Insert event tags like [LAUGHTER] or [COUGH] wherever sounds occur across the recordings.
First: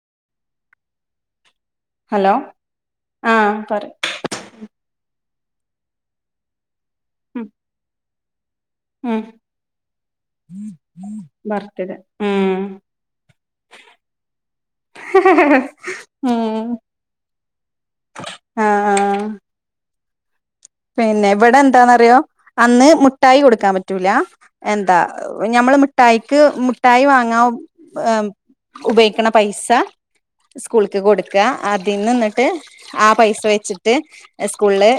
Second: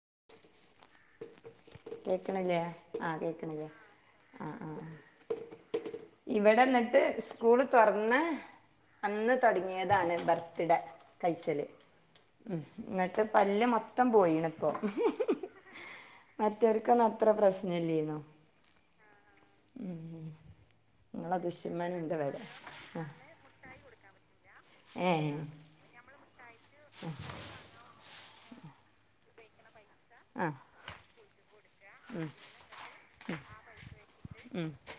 [UNINTELLIGIBLE] Hello കേക്കണില്ലേ? ആ ആഹ് കേക്കണില്ലേ പറയ് ആ ആ ഇവിടെ എന്നിട്ട് ഉം സ്കൂള് തുറന്ന് ഉം അന്ന് തുടങ്ങിയതാണ് ബർത്ത് ഡേ കഴിച്ചല്. ഉം. എന്നിട്ട് പല്ല് മൊത്തം പോയിണ്. മറ്റവർക്കൊന്നും അത്ര പ്രശ്നമില്ലിന്നോ? ആ ആ പിന്നെ നിങ്ങളെ ഇവിടെ ദുഷ്യമ്മനുണ്ട് എന്താന്നറിയോ? ഇവിടെ അന്ന് ആ മുഠായി കൊടുക്കാൻ പറ്റൂല. എന്താ ഏ ഞമ്മള് മിഠായിക്ക് മുഠായി വാങ്ങാവ ഉപയോഗിക്കണ പൈസ ആ സ്കൂളക്ക് കൊടുക്കുക. അതിന്ന് എന്നിട്ട് ആ പൈസ വെച്ചിട്ട് സ്കൂളില്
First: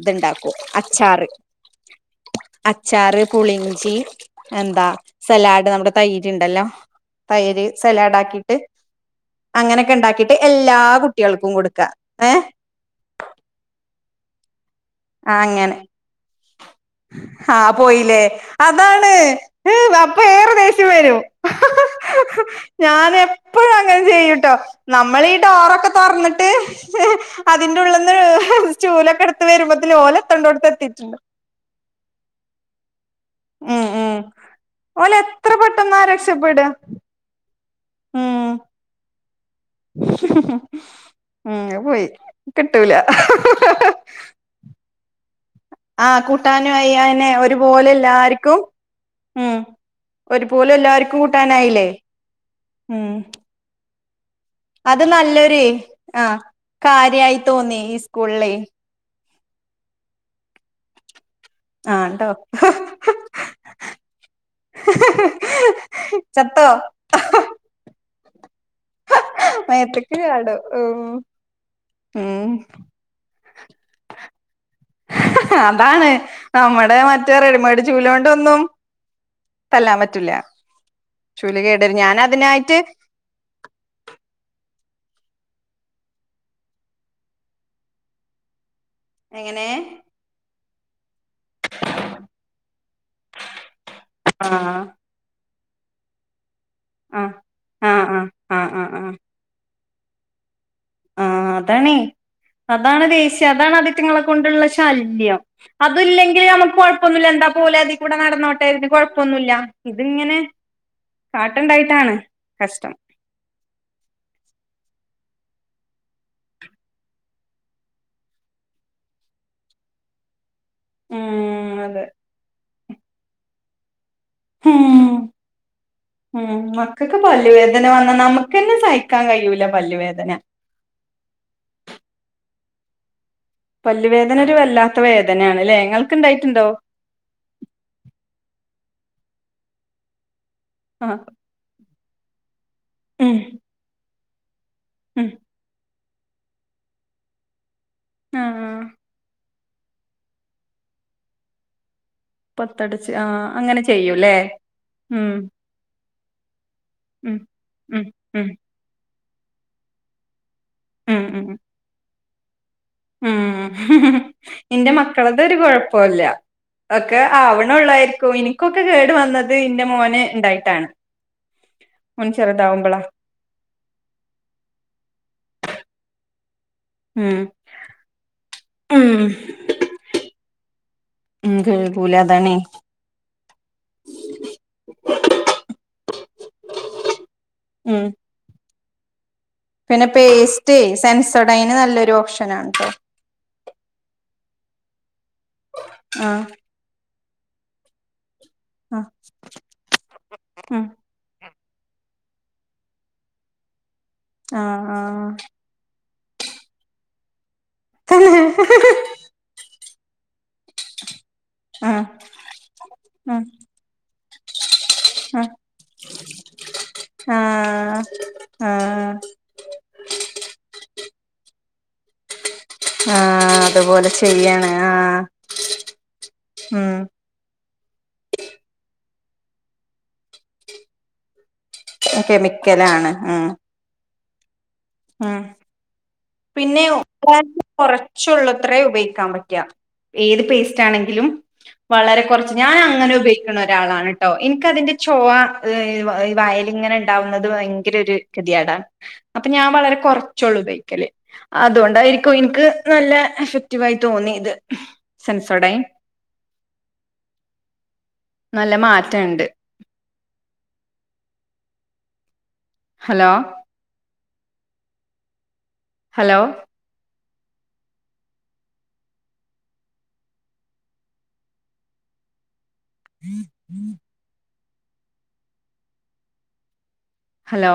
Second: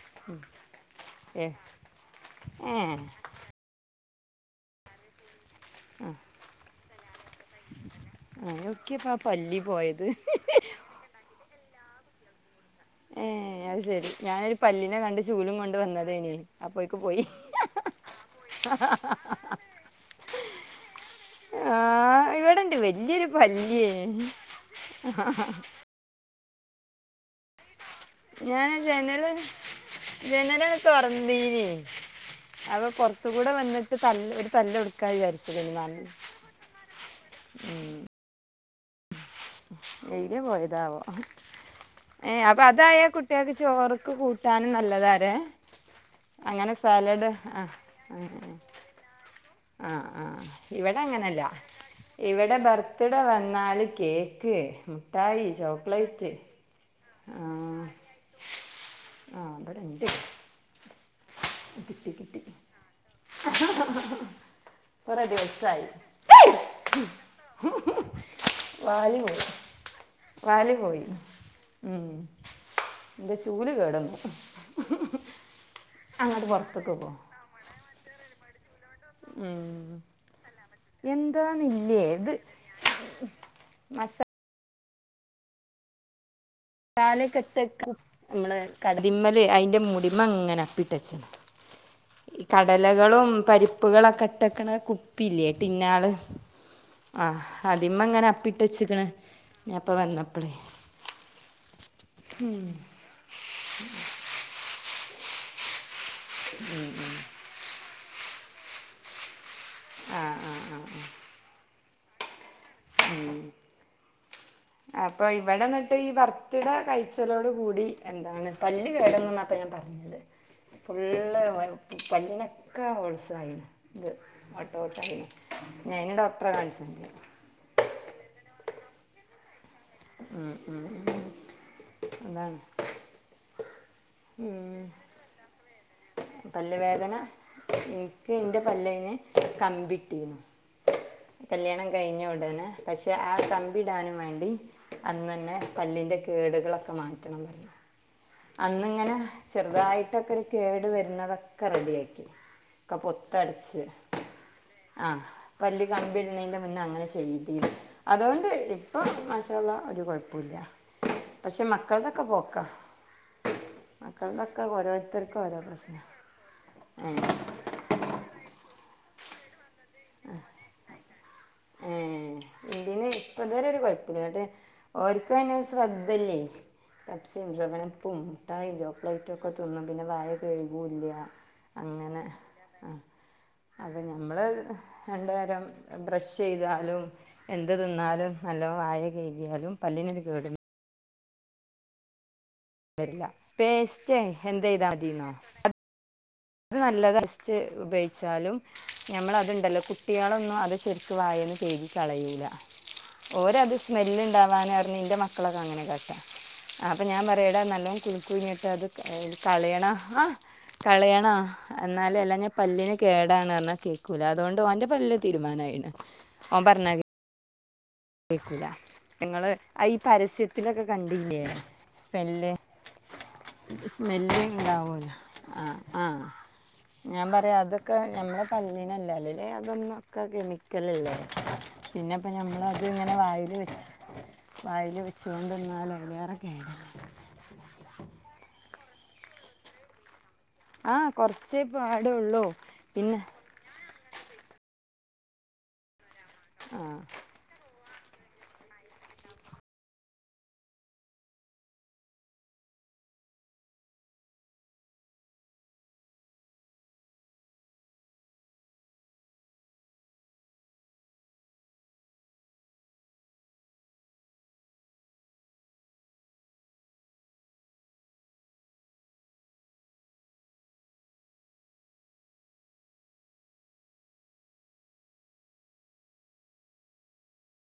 ഇതുണ്ടാക്കും. അച്ചാറ് ഏ ഏ അച്ചാറ് പുളി ഇ ഞ്ചി എന്താ? സലാഡ് നമ്മുടെ തൈര് ഉണ്ടല്ലോ? തൈര് സലാഡ് ആ, ആക്കിട്ട് നോക്കിയപ്പോ ആ പല്ലി അങ്ങനൊക്കെ പോയത് ഉണ്ടാക്കിട്ട് എല്ലാ കുട്ടികൾക്കും കൊടുക്കാം. ഏ ഏ അത് ശരി ഞാന പല്ലിനെ കണ്ട് ചൂലും കൊണ്ട് അങ്ങനെ വന്നത് ഇനി അപ്പോക്ക് പോയി. ആ ഹ ഹ ഏ അപ്പൊ ഏറെ ദേഷ്യം വരും. ആ ഇവിടെണ്ട് ഞാൻ വലിയൊരു എപ്പോഴും പല്ലിയേ അങ്ങനെ ചെയ്യൂട്ടോ. നമ്മളീ ഡോറൊക്കെ തറന്നിട ട്ട് അ ഞാന് ജനൽ ഓല് ജനല എത്തണ്ടോടത്ത് എത്തിയിട്ടുണ്ട് തുറന്നീനേ അപ - പൊറത്തക്കൂടെ ഉം വന്നിട്ട് ഉം തല്ല് ഒരു തല്ലല് എടുക്കാ ഓല് എത്ര പെട്ടെന്നാ വിചാരിച്ചതിനി- രക്ഷപ്പെടുക ആ മ് എയിലെ പോയതാവോ? ഉം അത് പോയി ഏ അപ്പൊ കിട്ടൂല അതായ കുട്ടികൾക്ക് ചോറ്ക്ക് കൂട്ടാനും നല്ലതാ. ആ കൂട്ടനുആയി അതെന്നെ ആ ഒരുപോലെല്ല അങ്ങനെ. ആർക്കും ഉ ആ ആ ഇവിടെ അങ്ങനല്ല കൂട്ടാനായില്ലേ ഇവിടെ ഉം ബർത്ത്ഡേ വന്നാല് കെ- അത് മിഠായി ചോക്ലേറ്റ്- യായി തോന്നി ഈ സ്കൂളിൽ- ആഹ് ഇബാടൻഡ് ആഹ് ണ്ടോ? കുറേ ദിവസായി. ചത്തോ വാല് പോയി മേത്തക്ക് ചാടോ വാല് പോയി ഉം മ് ന്റെ ചൂല് കേടുന്നു അതാണ് അങ്ങോട്ട് പുറത്തേക്ക് നമ്മടെ മറ്റേ റെഡിമേഡ് ചൂല് കൊണ്ടൊന്നും- തല്ലാൻ മ്മ് പറ്റൂല ചൂല് കേടരും എന്താന്നില്ലേ ഞാൻ ഇത് അതിനായിട്ട് - മസ- കാലക്കെട്ടക്ക നമ്മ കല്ലിമ്മൽ എങ്ങനെ അതിന്റെ മുടിമങ്ങനെ അപ്പിട്ടച്ച- കടലകളും പരിപ്പുകളൊക്കെ ആ ഇട്ടക്കണ കുപ്പില്ലേ- പിന്നാള് ആ ആഹ് ആ അതിമ്മ ആ എങ്ങനെ ആ അപ്പിട്ട ആ ആ ച്ചക്കണ്- ഞാൻപ്പ വന്നപ്പളേ. അതണ അതാണ് ദേശ്യ അതാണ് അതിറ്റങ്ങളെ കൊണ്ടുള്ള ശല്യം. പ്പല്ലിങ്കിൽ ഞമ്മക്ക് കൊയപ്പൊന്നുല്ല എന്താപ്പോ ഓലടീക്കൂടേ നടന്നോട്ടെ എന്താപ്പോ കൊയപ്പോന്നൂല്ല്ല ആ ഇതിങ്ങനെ ആ ആ കാട്ടണ്ടായിട്ടാണ്. മ് അപ്പൊ ഇവിടെന്നിട്ട് ഈ ഭർത്തിട കഴിച്ചലോട് കൂടി എന്താണ് പല്ല് കേടന്നു. ഞാൻ പറഞ്ഞത് ഫുള്ള് ഉം അതെ പന്നക്ക വത്സയിരുന്നു ഞാൻ അതിന് ഡോക്ടറെ മ് കാണിച്ചിട്ടുണ്ട് മക്കക്ക് പല്ല് വേദന - നമുക്കെന്നെ സഹിക്കാൻ കഴിൂല അതാണ്. പല്ലുവേദന ഒരു വല്ലാത്ത വേദനയാണ്ല്ലേ ങ്ങൾ. പല്ല വേദന എനിക്ക് എന്റെ പല്ലയിനെ കമ്പിട്ടിരുന്നു. ആഹ് കല്യാണം കഴിഞ്ഞ ഉടനെ പക്ഷെ ആ ഉം കമ്പിടാനും വേണ്ടി- ഉം അന്നന്നെ പല്ലിന്റെ കേടുകളൊക്കെ മാറ്റണംന്ന് ആഹ് അന്നിങ്ങനെ- ചെറുതായിട്ടൊക്കെ കേട് വരുന്നതൊക്കെ റെഡി ആയി. പത്തടച്ച് ആ അങ്ങനെ ചെയ്യൂല്ലേ മ്. കമ്പിടണതിൻ്റെ മുന്നേ അങ്ങനെ ചെയ്തി ഉം അതുകൊണ്ട് ഉം ഇപ്പം മാഷാഅള്ള ഒരു കുഴപ്പമില്ല. ഉം ഉം പക്ഷെ മക്കൾ തൊക്കെ പോക്കാ. ഉം മക്കളതൊക്കെ നിന്റെ ഓരോരുത്തർക്കും മക്കളതൊരു ഓരോ പ്രശ്ന കൊയപ്പല്ല. ഒക്കെ ഏഹ് ആവണള്ളായിരിക്കും ഇനി- ക്കെ കേടു വന്നത് ന്റെ മോന് ഉണ്ടായിട്ടാണ് മോന് ചെറുതാാവുമ്പോളാ- ഇപ്പ തരെ ഒരു കുഴപ്പമില്ല കേട്ടെ ർക്കും ഓർക്ക് ശ്രദ്ധല്ലേ. ഉം പേപ്സിം ജോ ഉം പ്ലൈറ്റ ഒക്കെ തിന്നും പിന്നെ വായ കഴി- കുല്ല ഉം കേൾക്കൂല അങ്ങനെ അതാണേ - അപ്പൊ ഞമ്മള് രണ്ട് നേരം ബ്രഷ് ചെയ്താലും എന്ത- ഉം എന്നാലും നല്ല വായ കയി- പിന്നെ പേസ്റ്റ് സെൻസഡായിൻ നല്ലൊരു ഓപ്ഷൻ. രില്ല പേസ്റ്റ് എന്തായ്ത മതിന്നോ- ആഹ് അത് നല്ലത് ഫസ്റ്റ് ഉപയോഗിച്ചാലും. ആഹ് ഞമ്മള അതുണ്ടല്ലോ കുട്ടികളൊന്നും അത് ഉം ശെര്ക്ക് വായന്ന് ചെയ്യും. ഈ കളയീല ഓരത് സ്മെല്ലിണ്ടാവാന ആഹ് പറഞ്ഞ്, ൻ്റെ ആഹ് മക്കളൊക്കെ അങ്ങന്യ കാട്ടാ. ആ അപ്പൊ ഞാൻ പറയുഎടാ നല്ലോണം തന്നെ കുലുക്കുഴുഞ്ഞിട്ട് അത് കളയണം. ആ കളയാ ആ ആഹ് ആഹ് ആഹ് എന്നാലും അല്ലാഞ്ഞ പല്ലിന് കേടാണ് എന്നൊക്കേ. കൂല അതുകൊണ്ട് ഓന്റെ പല്ല് തീരുമാനമായിണ് ഓൻ പറഞ്ഞ ആഹ് കേക്കൂല ആഹ് നിങ്ങള് ഈ പരസ്യത്തിലൊക്കെ കണ്ടില്ലേ സ്മെല്ല് ആ അതുപോലെ സ്മെല്ല് ചെയ്യാണ് ആ. ഉണ്ടാവുമല്ലോ ആ ആ ഞാൻ പറയ അത് ക്ക നമ്മുടെ പല്ലിനല്ല അല്ലല് അതൊന്നൊക്കെ കെമിക്കലല്ലേ പിന്നെപ്പ ഞമ്മൾ അത് കെമിക്കലാണ് ഇങ്ങനെ ഉം വായില് വെച്ച് വായില് വെച്ച് കൊണ്ടന്നാലെടങ്ങേറാ പിന്നെയും കുറച്ചുള്ളത്രേ ഉപയോഗിക്കാൻ പറ്റുക. ഏത് പേസ്റ്റ് ആ ആണെങ്കിലും കുറച്ചേ വളരെ പാടുള്ളൂ കുറച്ച് ഞാൻ അങ്ങനെ പിന്നെ ഉപയോഗിക്കണ ഒരാളാണ് കേട്ടോ എനിിക്കതിന്റെ ചൊവ ആ വായിലിങ്ങനെ ഉണ്ടാവുന്നത് ഭയ ങ്കര ഒരു ഗതികേടാ അപ്പൊ ഞാൻ വളരെ കൊറച്ചുള്ളു ഉപയോഗിക്കല്. അതുകൊണ്ടായിരിക്കും എനിക്ക് നല്ല എഫക്റ്റീവ് ആയി തോന്നി ഇത് സെൻസോഡൈൻ. നല്ല മാറ്റഅണ്ട്. Hello hello [UNINTELLIGIBLE] hello